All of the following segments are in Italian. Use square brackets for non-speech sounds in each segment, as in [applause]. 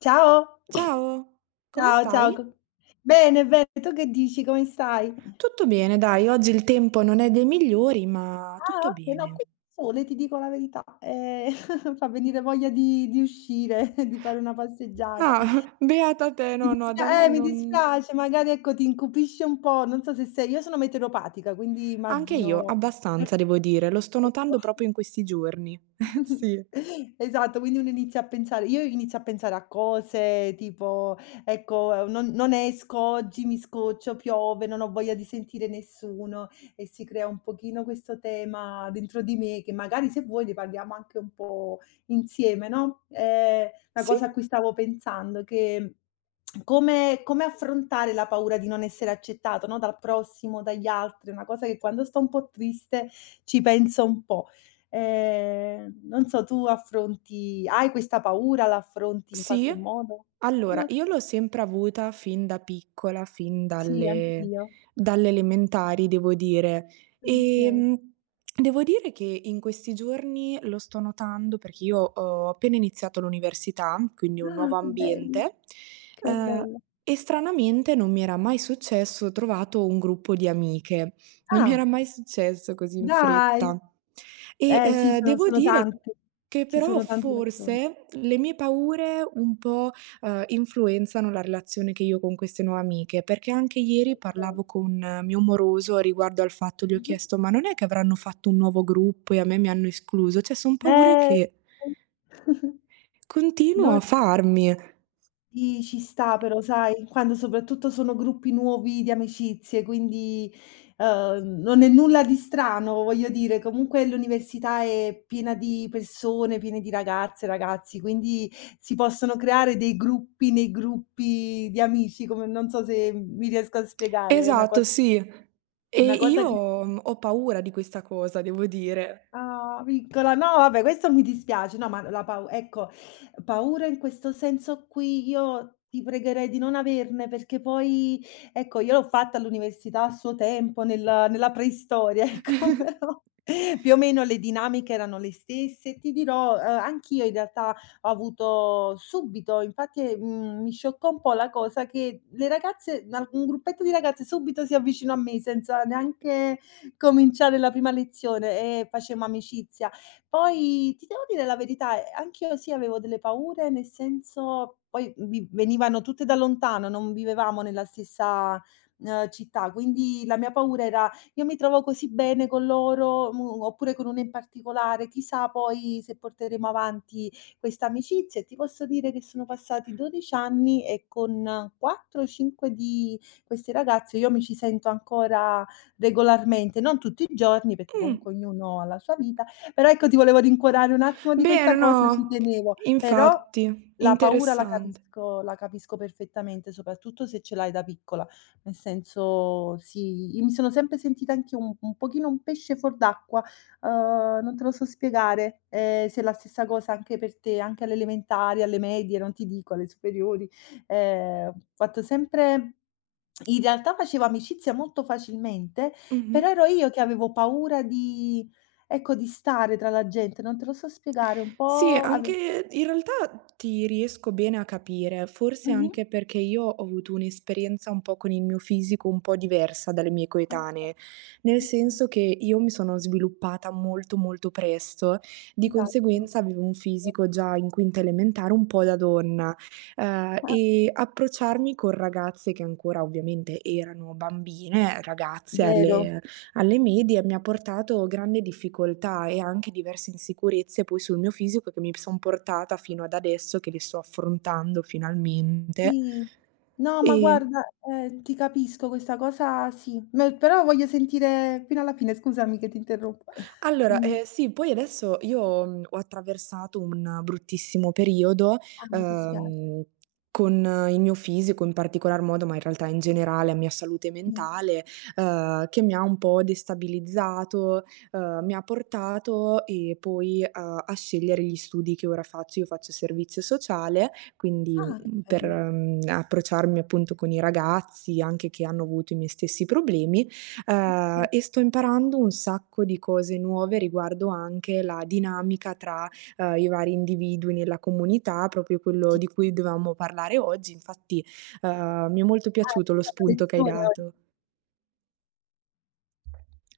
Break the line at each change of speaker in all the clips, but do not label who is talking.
Ciao,
Ciao, come
ciao, ciao
stai?
co bene, bene, tu che dici? Come stai?
Tutto bene, dai, oggi il tempo non è dei migliori, ma
Ah,
tutto
okay, no
bene.
qui c'è sole, ti dico la verità, [laughs] fa venire voglia di uscire, [laughs] di fare una passeggiata.
Ah, [laughs] beata te,
Mi
no, no, da
dispia
me
eh, mi
non...
dispiace, magari ecco ti incupisce un po', non so se sei io sono meteoropatica, quindi
Anche io,
immagino
abbastanza, devo dire, lo sto notando
perfetto.
proprio in
[laughs]
questi giorni. [laughs]
[laughs]
Sì.
Esatto, quindi uno inizia a pensare io inizio a pensare a cose tipo: "Ecco, non esco oggi, mi scoccio, piove, non ho voglia di sentire nessuno", e si crea un pochino questo tema dentro di me che magari se vuoi ne parliamo anche un po' insieme, no. Una
Sì?
cosa a cui stavo pensando, che come affrontare la paura di non essere accettato, no, dal prossimo, dagli altri, una cosa che quando sto un po' triste ci penso un po'. Non so, tu affronti hai questa paura, la affronti in
Sì,
qualche modo?
allora
No.
io l'ho sempre avuta fin da piccola, fin
Sì,
dalle
anch'io.
dalle elementari devo dire.
Okay.
Ehm, devo dire che in questi giorni lo sto notando perché io ho appena iniziato l'università, quindi un
Ah,
nuovo
che bello,
ambiente,
che
uhm,
bello.
e stranamente non mi era mai successo, ho trovato un gruppo di amiche. Non mi
Ah.
era mai successo così in
Dai!
fretta. E,
Eh sì, sono
devo
sono
dire
tanti.
che
Ci
però
sono tante persone.
forse le mie paure un po', influenzano la relazione che io ho con queste nuove amiche, perché anche ieri
Okay.
parlavo con mio moroso riguardo al fatto gli ho
Mh-mh.
chiesto: "Ma non è che avranno fatto un nuovo gruppo e a me mi hanno escluso?" Cioè son paure
Eh,
che
[laughs]
continuo
no.
a farmi.
Sì, ci sta, però sai, quando soprattutto sono gruppi nuovi di amicizie, quindi, non è nulla di strano, voglio dire, comunque l'università è piena di persone, piene di ragazze, ragazzi, quindi si possono creare dei gruppi nei gruppi di amici, come, non so se mi riesco a spiegare, è una cosa
Esatto, sì. E
una cosa che.
io, ho paura di questa cosa, devo dire.
Ah, piccola, no vabbè, questo mi dispiace. No, ma la pau ecco, paura in questo senso qui io ti pregherei di non averne, perché poi ecco io l'ho fatta all'università a suo tempo, nella preistoria, [laughs] ecco, però più o meno le dinamiche erano le stesse e ti dirò, anch'io, in realtà, ho avuto subito, infatti, mi scioccò un po' la cosa che le ragazze n un gruppetto di ragazze subito si avvicinò a me senza neanche cominciare la prima lezione e facemmo amicizia. Poi ti devo dire la verità, anch'io sì avevo delle paure, nel senso poi vi venivano tutte da lontano, non vivevamo nella stessa, città, quindi la mia paura era: "Io mi trovo così bene con loro, mu oppure con una in particolare, chissà poi se porteremo avanti questa amicizia." E ti posso dire che sono passati 12 anni e con 4 o 5 di queste ragazze io mi ci sento ancora regolarmente, non tutti i giorni perché
Mh.
comunque ognuno ha la sua vita, però ecco ti volevo rincuorare un attimo di
Bene,
questa cosa, ci
no,
tenevo. Però
infatti,
la paura la
interessante.
capisco la capisco perfettamente, soprattutto se ce l'hai da piccola. Nel senso sì, io mi sono sempre sentita anch'io un pochino un pesce fuor d'acqua, non te lo so spiegare, se è la stessa cosa anche per te, anche alle elementari, alle medie, non ti dico alle superiori. Ho fatto sempre in realtà facevo amicizia molto facilmente,
Mh-mh.
però ero io che avevo paura di ecco, di stare tra la gente, non te lo so spiegare, un
Sì,
po' ave
anche in realtà ti riesco bene a capire, forse
mh-mh.
anche perché io ho avuto un'esperienza un po' con il mio fisico un po' diversa dalle mie
Okay.
coetanee, nel
Mh-mh.
senso che io mi sono sviluppata molto molto presto, di
Esatto.
conseguenza avevo un fisico già in quinta elementare un po' da donna,
Eh,
e approcciarmi con ragazze che ancora ovviamente erano bambine, ragazze
vero.
alle medie mi ha portato grande difficoltà e anche diverse insicurezze poi sul mio fisico che mi son portata fino ad adesso che le sto affrontando finalmente.
Sì. No, ma
E
guarda, ti capisco questa cosa sì, me però voglio sentire fino alla fine, scusami che ti interrompo. [laughs]
allora,
Dimmi.
sì, poi adesso io, ho attraversato un bruttissimo periodo,
Ah, mi dispiace.
uhm, con il mio fisico in particolar modo, ma in realtà in generale, la mia salute
Sì.
mentale, che mi ha un po' destabilizzato, mi ha portato e poi a scegliere gli studi che ora faccio. Io faccio servizio sociale, quindi,
Ah, che
per,
bello.
approcciarmi appunto con i ragazzi, anche che hanno avuto i miei stessi problemi.
Okay.
E sto imparando un sacco di cose nuove riguardo anche la dinamica tra, i vari individui nella comunità, proprio quello
Sì.
di cui dovevamo parlare oggi. Infatti, mi è molto
Ah,
piaciuto
c'è
lo
stata
spunto che hai
lezione o.
dato.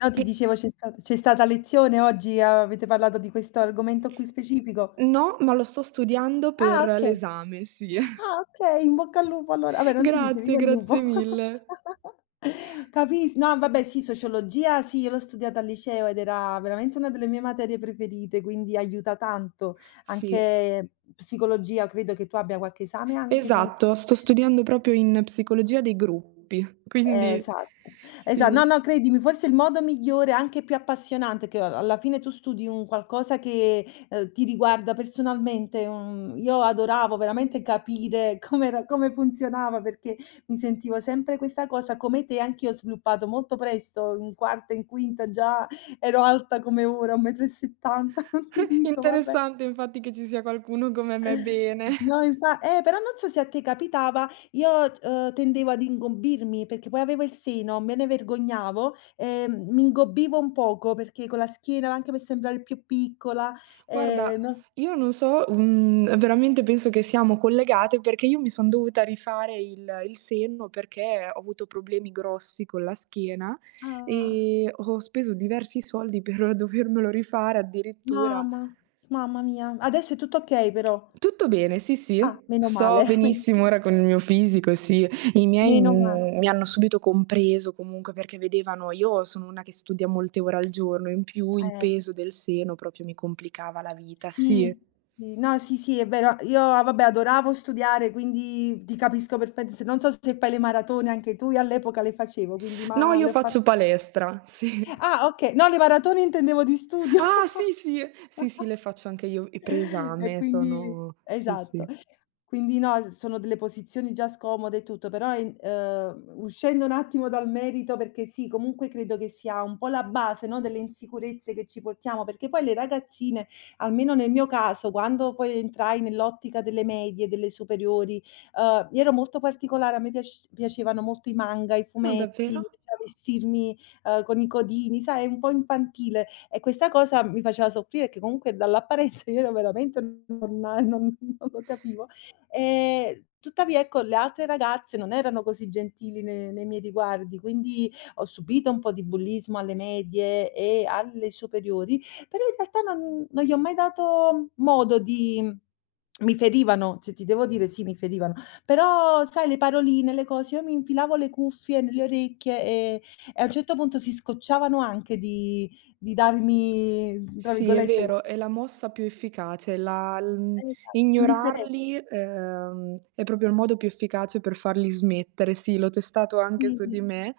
No, ti
E
dicevo, c'è stata lezione oggi, avete parlato di questo argomento qui specifico?
no, ma lo sto studiando per
Ah okay,
l'esame, sì.
ah okay, in bocca al lupo allora. Vabbè,
[laughs]
non si dice,
Grazie,
viva il
grazie
lupo.
mille.
[laughs] Capis No vabbè sì, sociologia sì, io l'ho studiata al liceo ed era veramente una delle mie materie preferite, quindi aiuta tanto.
Sì,
Anche psicologia, credo che tu abbia qualche esame anche di.
esatto, sto studiando proprio in psicologia dei gruppi, [laughs] quindi
Esatto. Esa
sì.
No, no, credimi, forse il modo migliore, anche più appassionante, che a alla fine tu studi un qualcosa che, ti riguarda personalmente, un io adoravo veramente capire [laughs] com'era, come funzionava, perché mi sentivo sempre questa cosa. Come te, anch'io ho sviluppato molto presto, in quarta, in quinta già ero alta come ora, 1,70 m, [laughs] non ti dico, vabbè.
Interessante infatti che ci sia qualcuno come me bene.
No, infa però non so se a te capitava, io, tendevo ad ingombirmi perché poi avevo il seno, me ne vergognavo, mi ingobbivo un poco perché con la schiena, anche per sembrare più piccola,
Guarda,
no,
io non so, veramente penso che siamo collegate perché io mi son dovuta rifare il senno perché ho avuto problemi grossi con la schiena
ah,
e ho speso diversi soldi per [laughs] dovermelo rifare addirittura.
mamma, mamma mia. Adesso è tutto okay però.
Tutto bene, sì, sì,
Ah, meno
sto
male, [laughs] men
benissimo ora con il mio fisico, sì. I miei,
meno ma
mi hanno subito compreso comunque perché vedevano io sono una che studia molte ore al giorno, in più il
eh,
peso del seno proprio mi complicava la vita, sì.
sì, sì, no, sì, sì, è vero. Io, ah, vabbè, adoravo studiare, quindi ti capisco perfett s non so se fai le maratone anche tu, io all'epoca le facevo, quindi,
No,
ma
io
le ho fa
faccio palestra, [laughs] sì.
ah okay, no, le maratone intendevo di studio.
Ah, sì,
[laughs]
sì, sì, sì, le faccio anche io i
E
preesame,
quindi
sono sì,
esatto.
sì.
Quindi no, s sono delle posizioni già scomode e tutto, però in uscendo un attimo dal merito, perché sì, comunque credo che sia un po' la base, no, delle insicurezze che ci portiamo, perché poi le ragazzine, almeno nel mio caso, quando poi entrai nell'ottica delle medie, delle superiori, io ero molto particolare, a me piacevano molto i manga, i
Ah,
fumetti,
davvero?
mi piaceva vestirmi, con i codini, sai, un po' infantile, e questa cosa mi faceva soffrire, che comunque dall'apparenza io ero veramente non lo capivo. Tuttavia, ecco, le altre ragazze non erano così gentili ne nei miei riguardi, quindi ho subito un po' di bullismo alle medie e alle superiori, però in realtà non gli ho mai dato modo di mi ferivano, se ti devo dire sì, mi ferivano, però sai, le paroline, le cose, io mi infilavo le cuffie nelle orecchie e a un certo punto si scocciavano anche di darmi, tra
Sì, è
virgolette,
vero, è la mossa più efficace, la
esatto, indifferenza,
ignorarli, è proprio il modo più efficace per farli smettere. Sì, l'ho testato anche su
sì.
di me,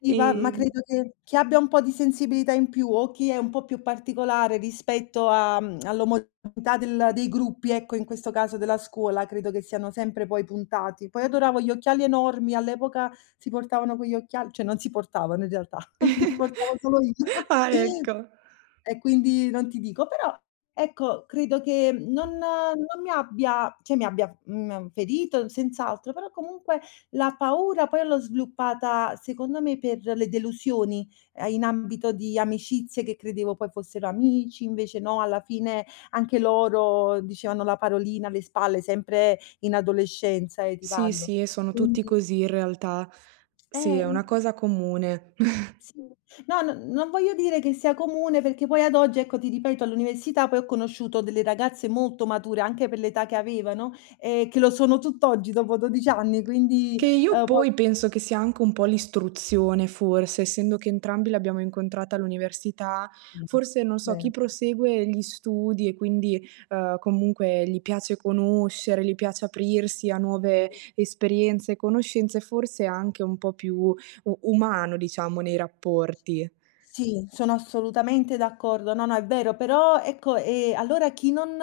Sì, ma
ehm
credo che chi abbia un po' di sensibilità in più o chi è un po' più particolare rispetto a, all'omogeneità del dei gruppi, ecco, in questo caso della scuola, credo che siano sempre poi puntati. Poi adoravo gli occhiali enormi, all'epoca si portavano quegli occhiali, cioè non si portavano in realtà, [laughs] li portavo solo
[laughs]
io.
Ah, ecco.
E quindi non ti dico, però ecco, credo che non mi abbia, cioè mi abbia, ferito senz'altro, però comunque la paura poi l'ho sviluppata, secondo me, per le delusioni, in ambito di amicizie che credevo poi fossero amici, invece no, alla fine anche loro dicevano la parolina alle spalle, sempre in adolescenza, ti
Sì,
parlo.
sì, sono tutti
Quindi,
così in realtà. Sì, è una
mh,
cosa comune.
sì. No, no, non voglio dire che sia comune, perché poi ad oggi, ecco, ti ripeto, all'università poi ho conosciuto delle ragazze molto mature, anche per l'età che avevano, che lo sono tutt'oggi dopo 12 anni,
Che
quindi,
io
pos.
poi penso che sia anche un po' l'istruzione forse, essendo che entrambi l'abbiamo incontrata all'università,
Mh,
forse non so,
vero.
chi prosegue gli studi e quindi, comunque gli piace conoscere, gli piace aprirsi a nuove esperienze e conoscenze, forse è anche un po' più u umano diciamo nei rapporti.
Sì, sono assolutamente d'accordo. No, no, è vero, però ecco, allora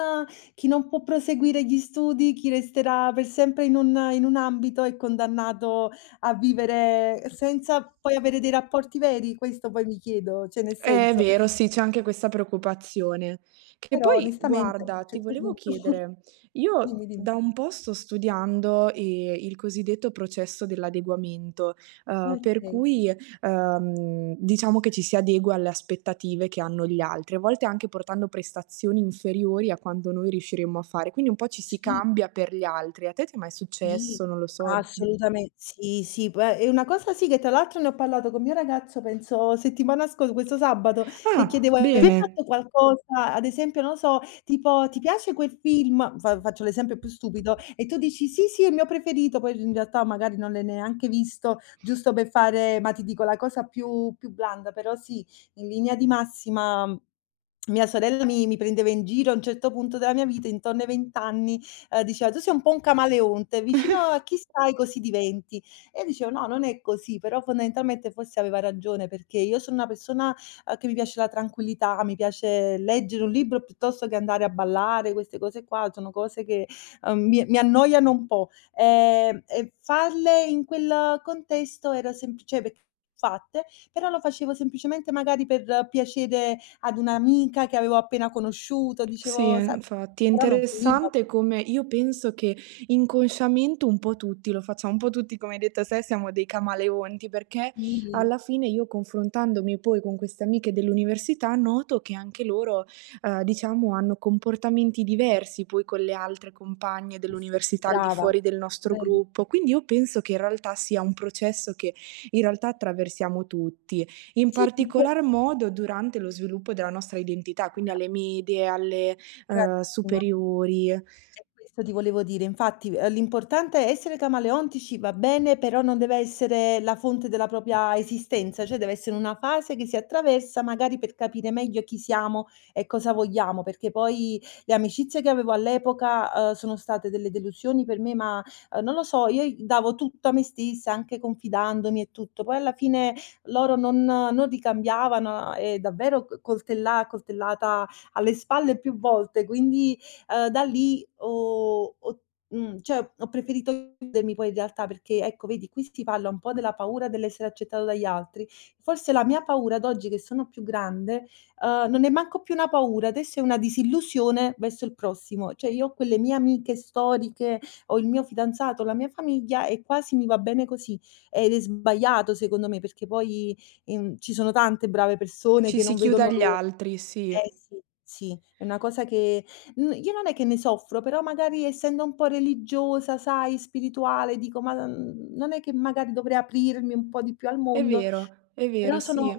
chi non può proseguire gli studi, chi resterà per sempre in un, in un ambito, è condannato a vivere senza poi avere dei rapporti veri, questo poi mi chiedo, cioè nel
È
senso.
vero, sì, c'è anche questa preoccupazione. Che
Però
poi
onestamente a un
guarda, ti
certo
volevo
punto [laughs]
chiedere,
dimmi,
io
dimmi.
da un po' sto studiando, il cosiddetto processo dell'adeguamento, per
Okay.
cui, diciamo che ci si adegua alle aspettative che hanno gli altri, a volte anche portando prestazioni inferiori a quando noi riusciremmo a fare, quindi un po' ci si
Sì.
cambia per gli altri. A te ti è mai
Sì,
successo? Non lo so.
assolutamen sì, sì, p è una cosa sì, che tra l'altro ne ho parlato con mio ragazzo, penso settimana scorsa, questo sabato, che
Ah,
chiedevo: "Hai mai
bene.
fatto qualcosa", ad esempio, non so, tipo: "Ti piace quel film?" Fa Faccio l'esempio più stupido, e tu dici: "Sì, sì, è il mio preferito", poi in realtà magari non l'hai neanche visto, giusto per fare, ma ti dico la cosa più blanda. Però sì, in linea di massima mia sorella mi prendeva in giro a un certo punto della mia vita, intorno ai 20 anni, diceva: "Tu sei un po' un camaleonte, vicino a chi stai così diventi". E io dicevo: "No, non è così", però fondamentalmente forse aveva ragione, perché io sono una persona, che mi piace la tranquillità, mi piace leggere un libro piuttosto che andare a ballare, queste cose qua sono cose che, mi annoiano un po'. E farle in quel contesto era sempl cioè, perché fatte, però lo facevo semplicemente magari per piacere ad un'amica che avevo appena conosciuto,
Sì,
dicevo sa,
infatti è
però non finiva.
interessante come io penso che inconsciamente un po' tutti lo facciamo, un po' tutti come hai detto te siamo dei camaleonti, perché
Sì,
alla fine io confrontandomi poi con queste amiche dell'università noto che anche loro, diciamo hanno comportamenti diversi poi con le altre compagne
s
dell'università al di
brava,
fuori del nostro
vero.
gruppo, quindi io penso che in realtà sia un processo che in realtà attraversiamo tutti. In
Sì, [laughs]
particolar modo durante lo sviluppo della nostra identità, quindi
bra
alle medie, alle,
bravissima.
superiori.
È questo ti volevo dire, infatti, l'importante è essere camaleontici, va bene, però non deve essere la fonte della propria esistenza, cioè deve essere una fase che si attraversa magari per capire meglio chi siamo e cosa vogliamo, perché poi le amicizie che avevo all'epoca, sono state delle delusioni per me, ma, non lo so, io i davo tutto a me stessa, anche confidandomi e tutto. Poi alla fine loro non ricambiavano e davvero, c coltella coltellata alle spalle più volte, quindi. Da lì cioè ho preferito chiudermi poi in realtà perché, ecco vedi, qui si parla un po' della paura dell'essere accettato dagli altri. Forse la mia paura ad oggi che sono più grande, non è manco più una paura, adesso è una disillusione verso il prossimo. Cioè io ho quelle mie amiche storiche, ho il mio fidanzato, la mia famiglia, e quasi mi va bene così. Ed è sbagliato, secondo me, perché poi, ci sono tante brave persone
Ci
che
si
non
chiude
vedono
agli
l'ora.
altri, sì.
Eh sì, sì, è una cosa che, io non è che ne soffro, però magari essendo un po' religiosa, sai, spirituale, dico: "Ma n non è che magari dovrei aprirmi un po' di più al mondo?"
È vero,
Però
sì.
sono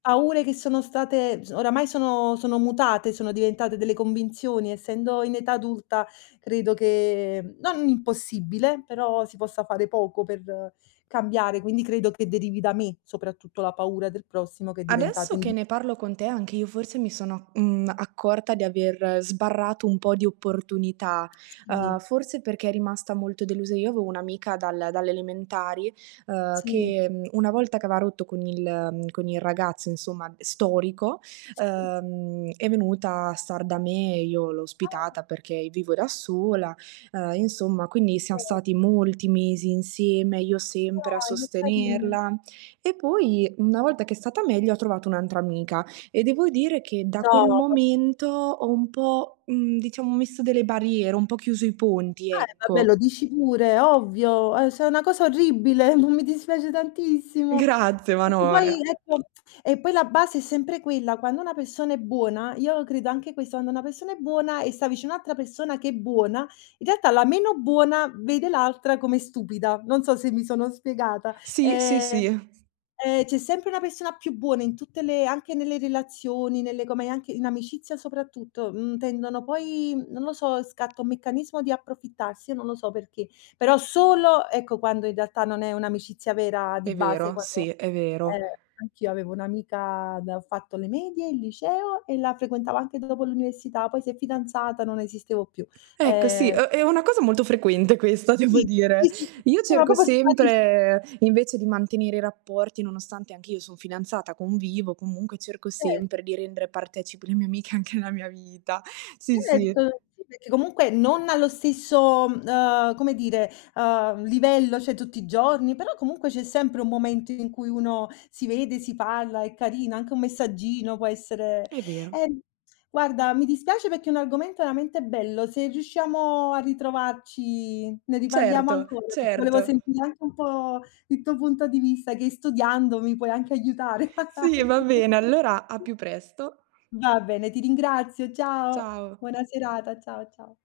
paure che sono state s oramai sono mutate, sono diventate delle convinzioni. Essendo in età adulta, credo che, non impossibile, però si possa fare poco per, cambiare, quindi credo che derivi da me, soprattutto la paura del prossimo che è diventata
Adesso che
indi,
ne parlo con te, anche io forse mi sono, accorta di aver sbarrato un po' di opportunità,
sì,
forse perché è rimasta molto delusa. Io avevo un'amica dalle elementari,
sì,
che, una volta che aveva rotto con il con il ragazzo insomma storico,
sì.
è venuta a star da me, io l'ho
Ah, okay.
ospitata perché vivo da sola, insomma quindi siam stati molti mesi insieme, io sempre a
Dai, che carino.
sostenerla e poi, una volta che è stata meglio, ho trovato un'altra amica e devo dire che da
No,
quel
vabbè.
momento ho un po', diciamo, messo delle barriere, ho un po' chiuso i ponti,
Vabbè,
ecco.
lo dici pure, ovvio. Se è una cosa orribile, [laughs] ma mi dispiace tantissimo.
Grazie, ma
Perché
no,
poi ecco, e poi la base è sempre quella. Quando una persona è buona, io credo anche questo, quando una persona è buona e sta vicino a un'altra persona che è buona, in realtà la meno buona vede l'altra come stupida. Non so se mi sono spiegata.
sì, sì,
Ehm.
sì, è
C'è sempre una persona più buona in tutte le, anche nelle relazioni, nelle, come anche in amicizia soprattutto, tendono poi, non lo so, scatta un meccanismo di approfittarsi, io non lo so perché. Però solo, ecco, quando in realtà non è un'amicizia vera di base,
vero, sì,
quando,
è vero.
anch'io avevo un'amica da ho fatto le medie, il liceo, e la frequentavo anche dopo l'università, poi si è fidanzata, non esistevo più.
Ecco sì,
Ehm,
è una cosa molto frequente questa, [laughs] devo
sì,
dire.
sì, sì, sì.
Io
No, ma
cerco
proprio sparisci,
sempre, invece di mantenere i rapporti, nonostante anch'io son fidanzata, convivo, comunque cerco
cer
sempre di rendere partecipi le mie amiche anche della mia vita. Sì, sì.
certo, sì, perché comunque non allo stesso, come dire, livello, cioè tutti i giorni, però comunque c'è sempre un momento in cui uno si vede, si parla, è carino, anche un messaggino può essere,
È vero.
ehm, guarda, mi dispiace perché è un argomento veramente bello, se riusciamo a ritrovarci ne riparliamo
Certo,
ancora, perché volevo
certo.
sentire anche un po' il tuo punto di vista, che studiando mi puoi anche aiutare [laughs]
Sì,
magari.
va bene, allora a più presto.
Va bene, ti ringrazio, ciao,
Ciao.
buona serata, ciao, ciao.